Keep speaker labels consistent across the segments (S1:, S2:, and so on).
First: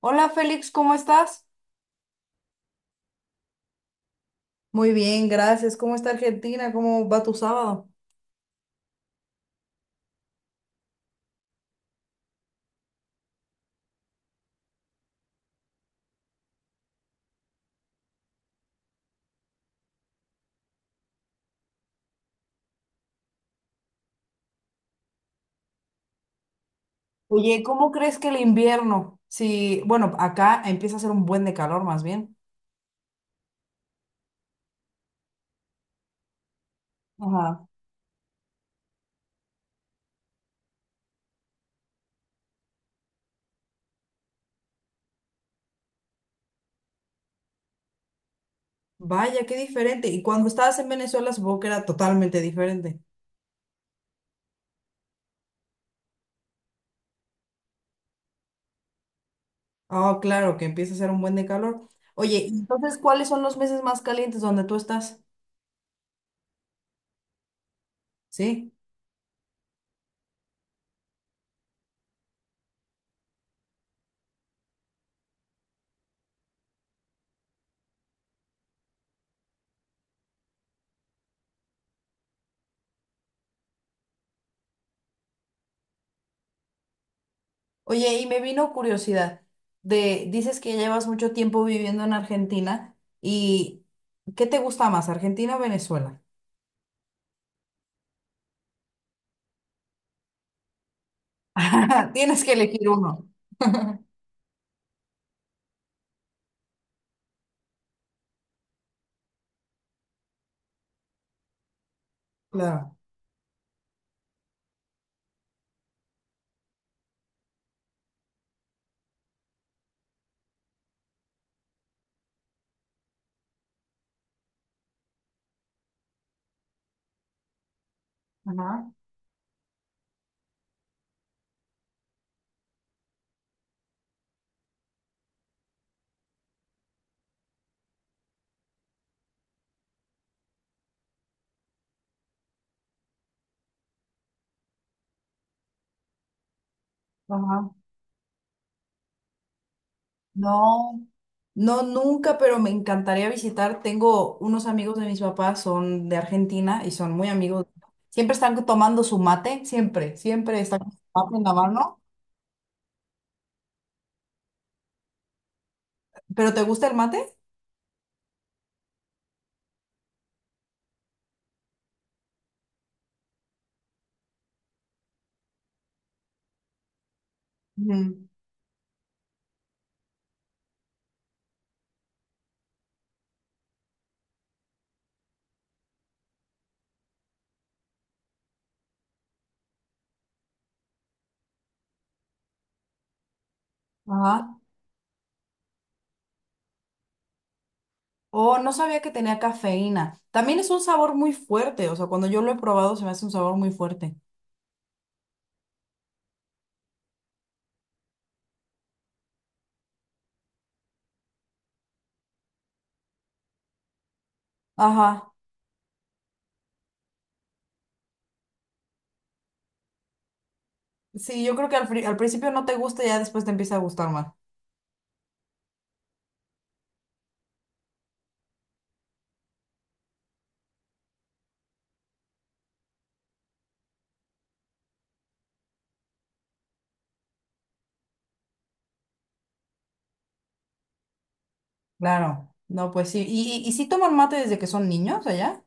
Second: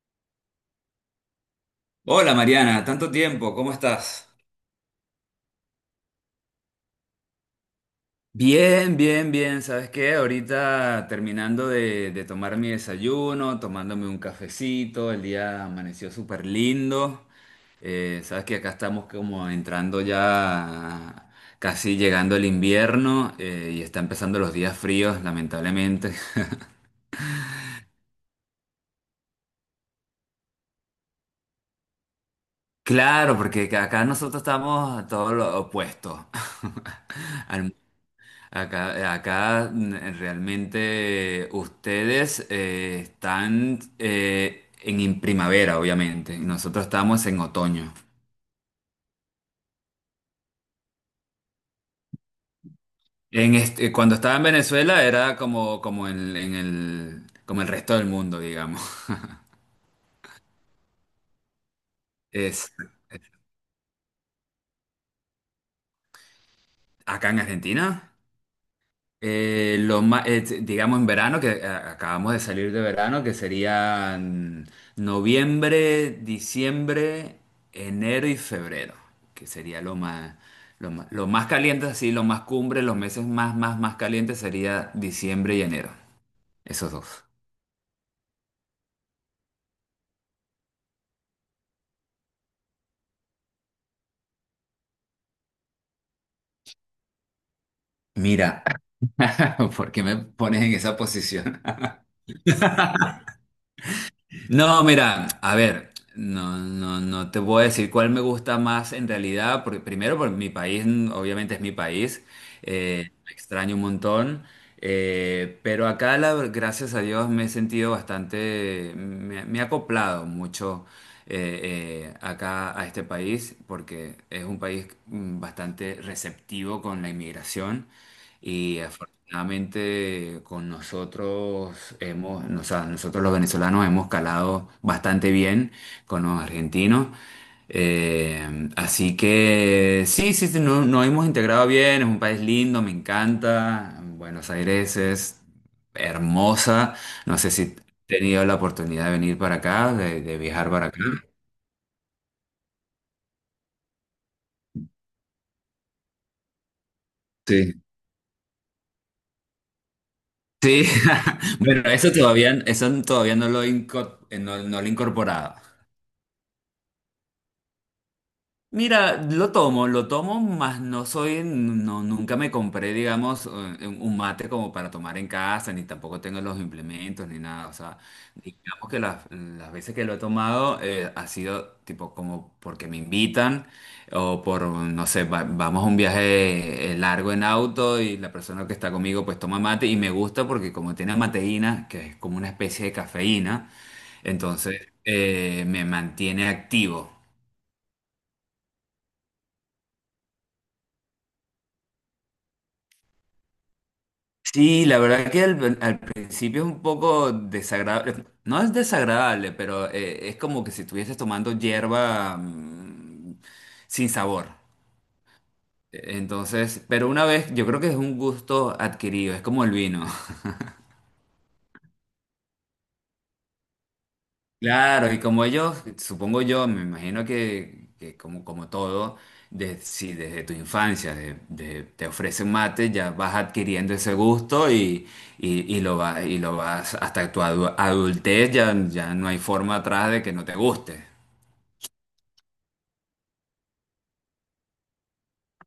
S1: Hola Félix, ¿cómo estás?
S2: Hola Mariana, tanto tiempo, ¿cómo estás?
S1: Muy bien, gracias. ¿Cómo está Argentina? ¿Cómo va tu sábado?
S2: Bien, bien, bien. ¿Sabes qué? Ahorita terminando de tomar mi desayuno, tomándome un cafecito, el día amaneció súper lindo. Sabes que acá estamos como entrando ya, casi llegando el invierno y está empezando los días fríos, lamentablemente.
S1: Oye, ¿cómo crees que el invierno? Si, bueno, acá empieza a hacer un buen de calor más bien.
S2: Claro, porque acá nosotros estamos todo lo opuesto.
S1: Ajá.
S2: Al acá, realmente ustedes están en primavera, obviamente, y nosotros estamos en otoño.
S1: Vaya, qué diferente. Y cuando estabas en Venezuela, supongo que era totalmente diferente.
S2: Cuando estaba en Venezuela era como en el, como el resto del mundo, digamos.
S1: Ah, claro, que empieza a hacer un buen de calor. Oye,
S2: Es,
S1: entonces, ¿cuáles son los meses más calientes donde tú estás?
S2: acá en Argentina.
S1: sí.
S2: Digamos en verano, que acabamos de salir de verano, que serían noviembre, diciembre, enero y febrero, que sería lo más caliente, así, lo más cumbre, los meses más calientes sería diciembre y enero, esos dos.
S1: Oye, y me vino curiosidad dices que llevas mucho tiempo viviendo en Argentina y ¿qué te gusta más, Argentina o Venezuela?
S2: Mira, ¿por qué me pones en esa posición?
S1: Tienes que elegir uno.
S2: No, mira, a ver, no, no, no te puedo decir cuál me gusta más en realidad, porque primero, porque mi país, obviamente es mi país,
S1: Claro.
S2: lo extraño un montón, pero acá, gracias a Dios, me he sentido bastante, me he acoplado mucho acá a este país, porque es un país bastante receptivo con la inmigración. Y
S1: Ajá,
S2: afortunadamente con nosotros hemos, o sea, nosotros los venezolanos hemos calado bastante bien con los argentinos. Así que sí, sí, sí, nos hemos integrado bien, es un país lindo, me encanta. Buenos Aires es hermosa. No sé si
S1: ajá.
S2: he tenido la oportunidad de venir para acá, de viajar para acá.
S1: No, no nunca, pero me encantaría visitar. Tengo unos amigos de mis papás, son de Argentina y son muy amigos.
S2: Sí.
S1: Siempre están tomando su mate, siempre, siempre están
S2: Sí,
S1: con su mate en la
S2: bueno,
S1: mano.
S2: eso todavía no lo he incorporado.
S1: ¿Pero te gusta el mate?
S2: Mira, lo tomo, mas no soy, no, nunca me compré, digamos, un mate como para tomar en casa, ni tampoco tengo los implementos, ni nada. O sea,
S1: Ujú.
S2: digamos que las veces que lo he tomado ha sido tipo como porque me invitan o por, no sé, vamos a un viaje largo en auto y la persona que está conmigo pues toma mate y me gusta porque como tiene mateína, que es como una especie de cafeína,
S1: Ajá.
S2: entonces me mantiene activo.
S1: Oh, no sabía que tenía cafeína. También es un sabor muy fuerte, o sea, cuando yo lo he probado se me hace un sabor muy fuerte.
S2: Sí, la verdad que al principio es un poco desagradable, no es desagradable, pero es como que si estuvieses tomando hierba sin sabor.
S1: Ajá.
S2: Entonces, pero una vez, yo creo que es un gusto adquirido, es como el vino.
S1: Sí, yo creo que al principio no te gusta y ya después te empieza a gustar más.
S2: Claro, y como ellos, supongo yo, me imagino que como todo, si desde tu infancia te ofrecen mate, ya vas adquiriendo ese gusto y lo vas hasta tu adultez, ya, ya no hay forma atrás de que no te guste.
S1: Claro, no, pues sí. ¿Y sí toman mate desde que son niños allá?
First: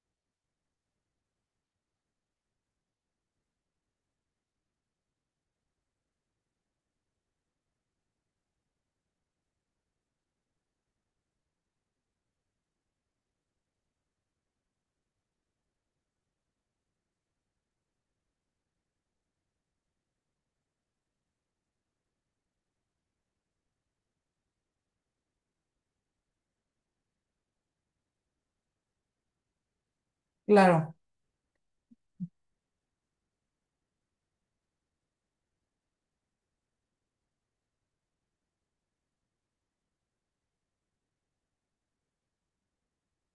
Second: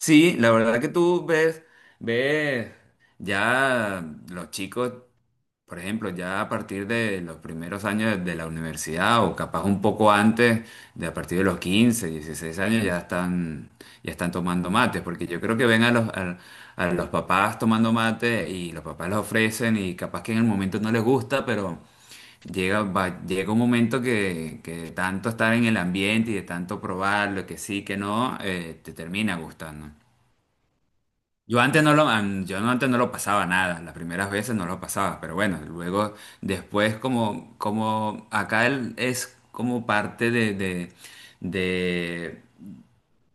S2: Sí, la verdad que tú ves, ves, ya los chicos Por ejemplo, ya a partir de los primeros años de la universidad o capaz un poco antes, de a partir de los 15, 16 años ya están tomando mates, porque yo creo que ven a los papás tomando mate y los papás los ofrecen y capaz que en el momento no les gusta, pero llega un momento que de tanto estar en el ambiente y de tanto probarlo, que sí, que no, te termina gustando.
S1: Claro.
S2: Yo antes no lo, an- yo no- antes no lo pasaba nada, las primeras veces no lo pasaba, pero bueno, luego después como acá es como parte de,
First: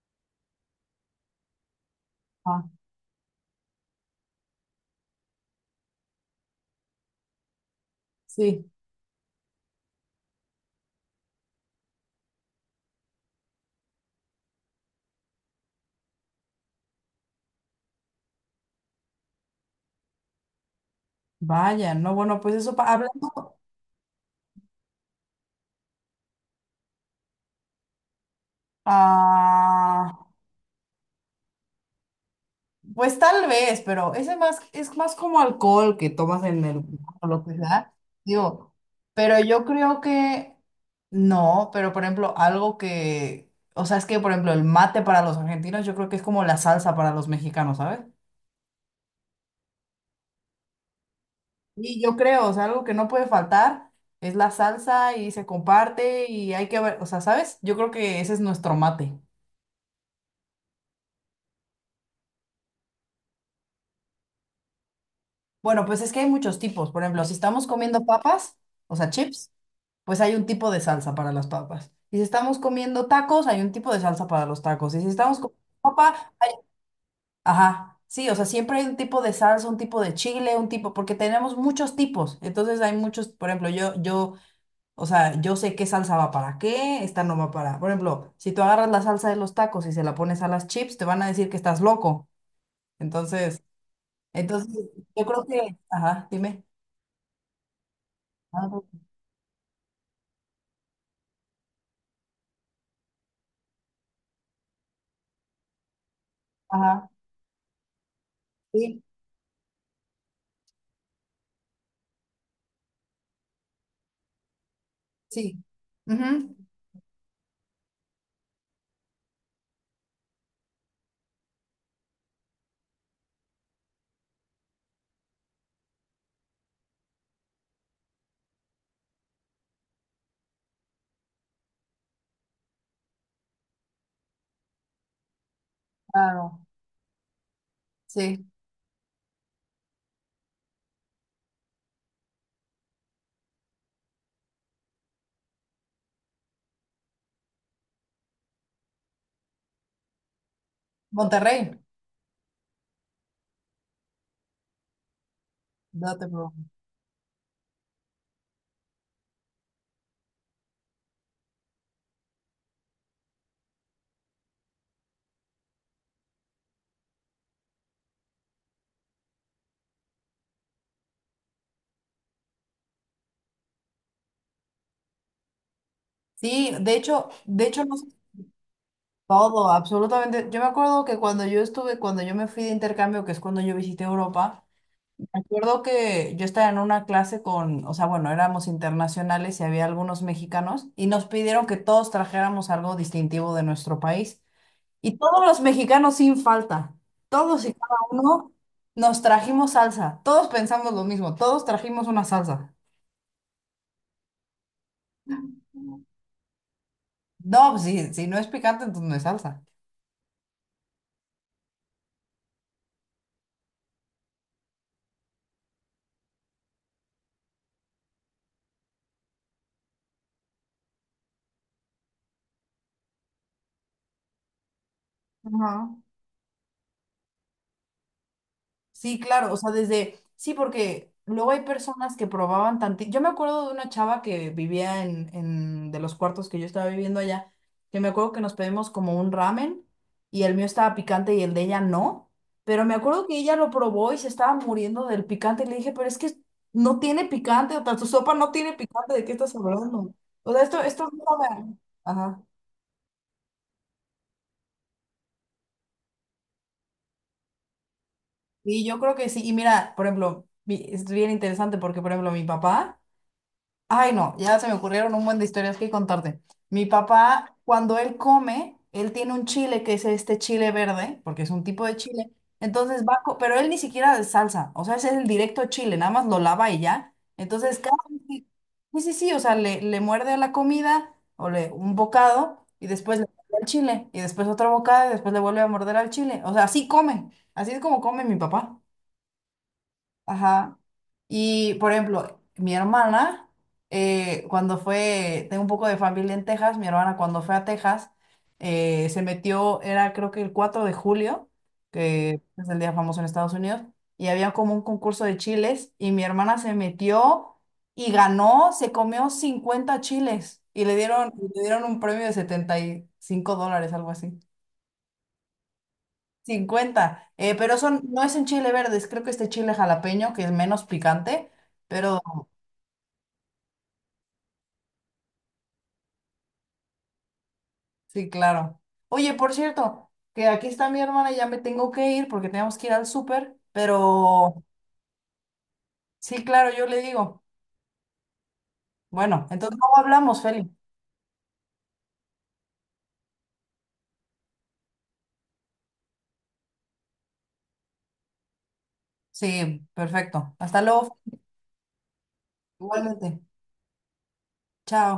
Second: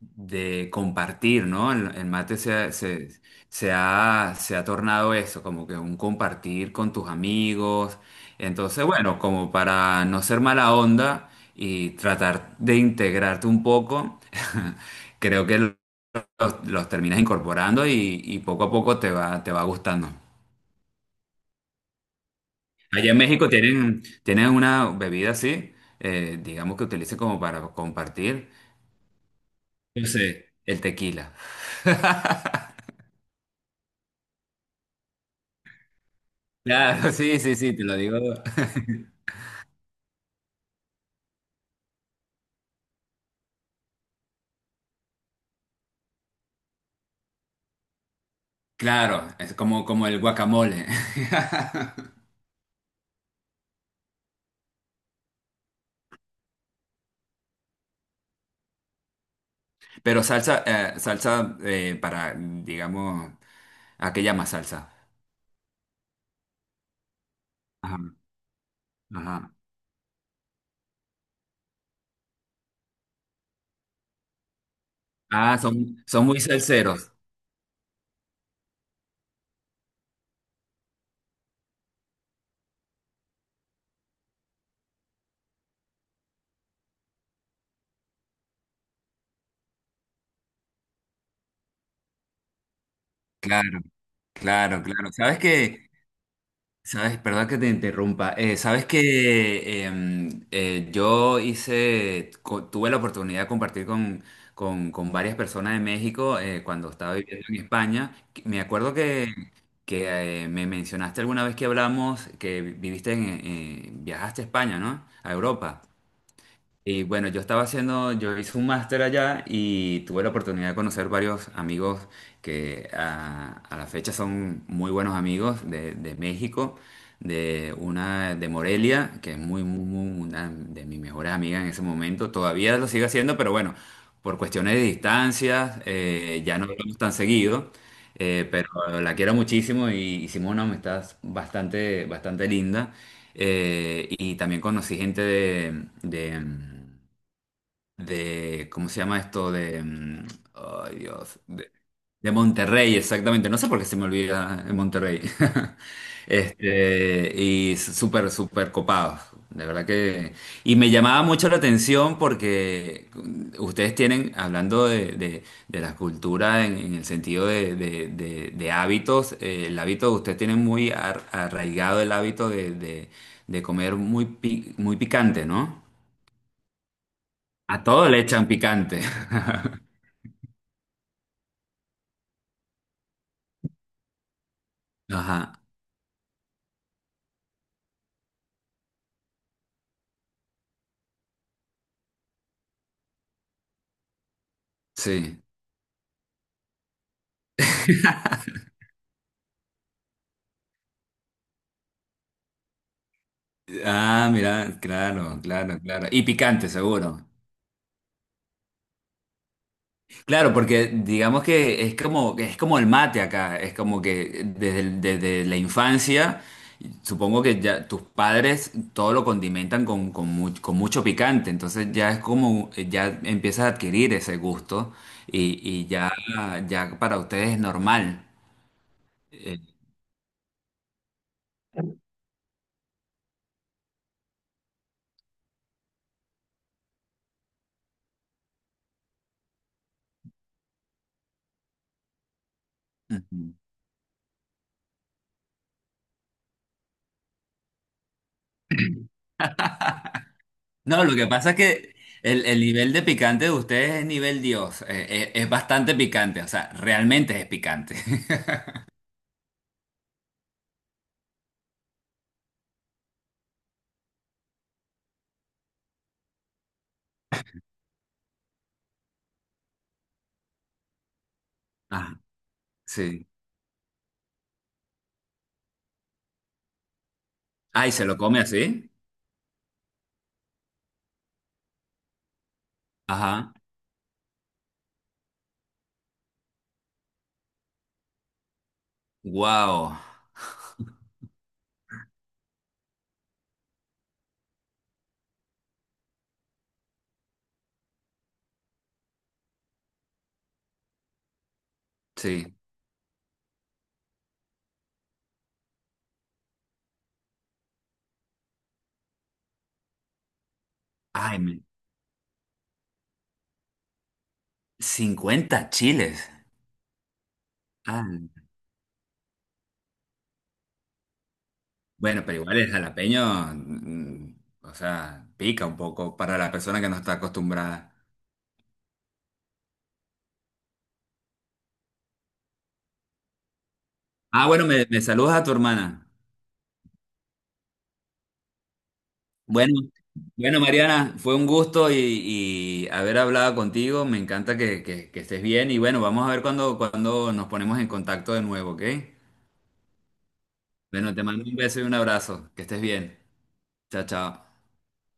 S2: de compartir, ¿no? El mate se,
S1: Ah,
S2: ha- se, se ha, se ha tornado eso, como que un compartir con tus amigos.
S1: sí.
S2: Entonces, bueno, como para no ser mala onda y tratar de integrarte un poco, creo que los terminas incorporando y poco a poco te va gustando.
S1: Vaya, no, bueno, pues eso,
S2: Allá en México
S1: hablando.
S2: tienen una bebida así, digamos que utilicen como para compartir, yo
S1: Ah,
S2: sé, el tequila.
S1: pues tal vez, pero es más como alcohol que tomas en el,
S2: Claro,
S1: o
S2: sí,
S1: lo que
S2: sí, sí, te
S1: sea,
S2: lo digo.
S1: digo, pero yo creo que no, pero por ejemplo, algo que, o sea, es que por ejemplo, el mate para los argentinos, yo creo que es como la salsa para los mexicanos, ¿sabes?
S2: Claro, es como el guacamole.
S1: Y yo creo, o sea, algo que no puede faltar es la salsa y se comparte y hay que ver, o sea, ¿sabes? Yo creo que ese es nuestro mate.
S2: Pero salsa, salsa para, digamos, ¿a qué llama salsa?
S1: Bueno, pues es que hay muchos tipos. Por ejemplo, si estamos
S2: Ajá,
S1: comiendo papas, o sea, chips,
S2: ajá.
S1: pues hay un tipo de salsa para las papas. Y si estamos comiendo tacos, hay un tipo de salsa para los tacos. Y si estamos
S2: Ah,
S1: comiendo
S2: son
S1: papa,
S2: muy
S1: hay...
S2: salseros.
S1: Ajá, sí, o sea, siempre hay un tipo de salsa, un tipo de chile, un tipo, porque tenemos muchos tipos. Entonces hay muchos, por ejemplo, yo. O sea, yo sé qué salsa va para qué, esta no va para. Por ejemplo, si tú agarras la salsa de los tacos y se la pones a las chips, te van a decir que estás loco. Entonces,
S2: Claro,
S1: entonces,
S2: claro, claro.
S1: yo
S2: ¿Sabes
S1: creo que,
S2: qué?
S1: ajá, dime.
S2: Sabes, perdón que te interrumpa. Eh,
S1: Ah.
S2: sabes que tuve la oportunidad de compartir con varias personas de México cuando
S1: Ajá,
S2: estaba viviendo en España. Me acuerdo
S1: sí,
S2: que, me mencionaste alguna vez que hablamos que viajaste a España, ¿no? A
S1: sí.
S2: Europa.
S1: Ujú,
S2: Y bueno, yo hice un máster allá y tuve la oportunidad de conocer varios amigos que a la fecha son muy buenos amigos de México, de una de Morelia, que es una de mis mejores amigas en ese momento. Todavía lo sigue haciendo, pero bueno, por cuestiones de distancias, ya
S1: claro,
S2: no hablamos tan seguido,
S1: sí.
S2: pero la quiero muchísimo y hicimos una amistad bastante, bastante linda. Y también conocí gente ¿cómo se llama esto? Ay Dios,
S1: Monterrey,
S2: de Monterrey, exactamente. No sé por qué se me olvida en Monterrey.
S1: no te preocupes.
S2: Este, y súper, súper copados. De verdad que. Y me llamaba mucho la atención porque ustedes tienen, hablando de la cultura en el sentido de hábitos, el hábito, ustedes tienen muy arraigado el hábito de comer muy picante, ¿no?
S1: Sí, de
S2: A
S1: hecho no sé
S2: todo le echan picante.
S1: todo, absolutamente. Yo me acuerdo que cuando yo estuve, cuando yo me fui de intercambio, que es cuando yo visité Europa. Me
S2: Ajá,
S1: acuerdo que yo estaba en una clase con, o sea, bueno, éramos internacionales y había algunos mexicanos y nos pidieron que todos trajéramos algo distintivo de nuestro país. Y
S2: sí.
S1: todos los mexicanos sin falta, todos y cada uno nos trajimos salsa. Todos pensamos lo mismo, todos trajimos una salsa.
S2: Ah, mira, claro, claro, claro. Y picante, seguro.
S1: No, pues, si, si no es picante, entonces no es salsa.
S2: Claro, porque digamos que es como el mate acá, es como que desde la infancia, supongo que ya tus padres todo lo condimentan con mucho picante, entonces ya es como, ya empiezas a adquirir ese gusto y
S1: Ajá.
S2: ya, ya para ustedes es normal.
S1: Sí, claro, o
S2: Eh,
S1: sea, desde, sí, porque luego hay personas que probaban tantito. Yo me acuerdo de una chava que vivía en de los cuartos que yo estaba viviendo allá, que me acuerdo que nos pedimos como un ramen y el mío estaba picante y el de ella no, pero me acuerdo que ella lo probó y se estaba muriendo del picante y le dije, pero es que no tiene picante, o sea, tu sopa no tiene picante, ¿de qué estás hablando? O sea, esto
S2: No, lo
S1: no
S2: que pasa es
S1: sabe—
S2: que
S1: Ajá.
S2: el nivel de picante de ustedes es nivel Dios. Es bastante picante, o sea, realmente es picante.
S1: Y yo creo que sí, y mira, por ejemplo, es bien interesante porque, por ejemplo, mi papá... Ay, no, ya se me ocurrieron un buen de historias que contarte. Mi papá, cuando él come, él tiene un chile que es este chile verde, porque es un tipo de
S2: Ah,
S1: chile. Entonces va,
S2: sí.
S1: pero él ni siquiera de salsa, o sea, ese es el directo chile, nada más lo lava y ya. Entonces,
S2: Ay, ¿se lo come así?
S1: sí, sí, sí, o sea, le muerde a la comida o le un bocado y después le
S2: Ajá.
S1: muerde al chile y después otro bocado y después le vuelve a morder al chile. O sea, así come, así es como come mi papá.
S2: Wow.
S1: Ajá. Y por ejemplo, mi hermana, cuando fue, tengo un poco de familia en Texas, mi hermana cuando fue a Texas, se metió, era creo que el 4 de julio, que
S2: Sí.
S1: es el día famoso en Estados Unidos, y había como un concurso de chiles, y mi hermana se metió y ganó, se comió 50 chiles, y le dieron,
S2: Ay,
S1: le dieron un premio de $75, algo así
S2: 50 chiles.
S1: 50 pero son, no es
S2: Ah,
S1: en chile verdes, creo que este chile jalapeño, que es menos picante, pero
S2: bueno, pero igual el jalapeño, o sea, pica un poco para la persona que no está acostumbrada.
S1: sí, claro. Oye, por cierto, que aquí está mi hermana, ya me tengo que ir porque tenemos que ir al súper,
S2: Ah,
S1: pero
S2: bueno, me saludas a tu hermana.
S1: sí, claro, yo le digo. Bueno,
S2: Bueno,
S1: entonces luego hablamos,
S2: bueno,
S1: Feli.
S2: Mariana, fue un gusto y haber hablado contigo. Me encanta que estés bien y bueno, vamos a ver cuando nos ponemos en contacto de nuevo, ¿ok?
S1: Sí, perfecto. Hasta
S2: Bueno,
S1: luego.
S2: te mando un beso y un abrazo. Que estés bien.
S1: Igualmente.
S2: Chao, chao.
S1: Chao.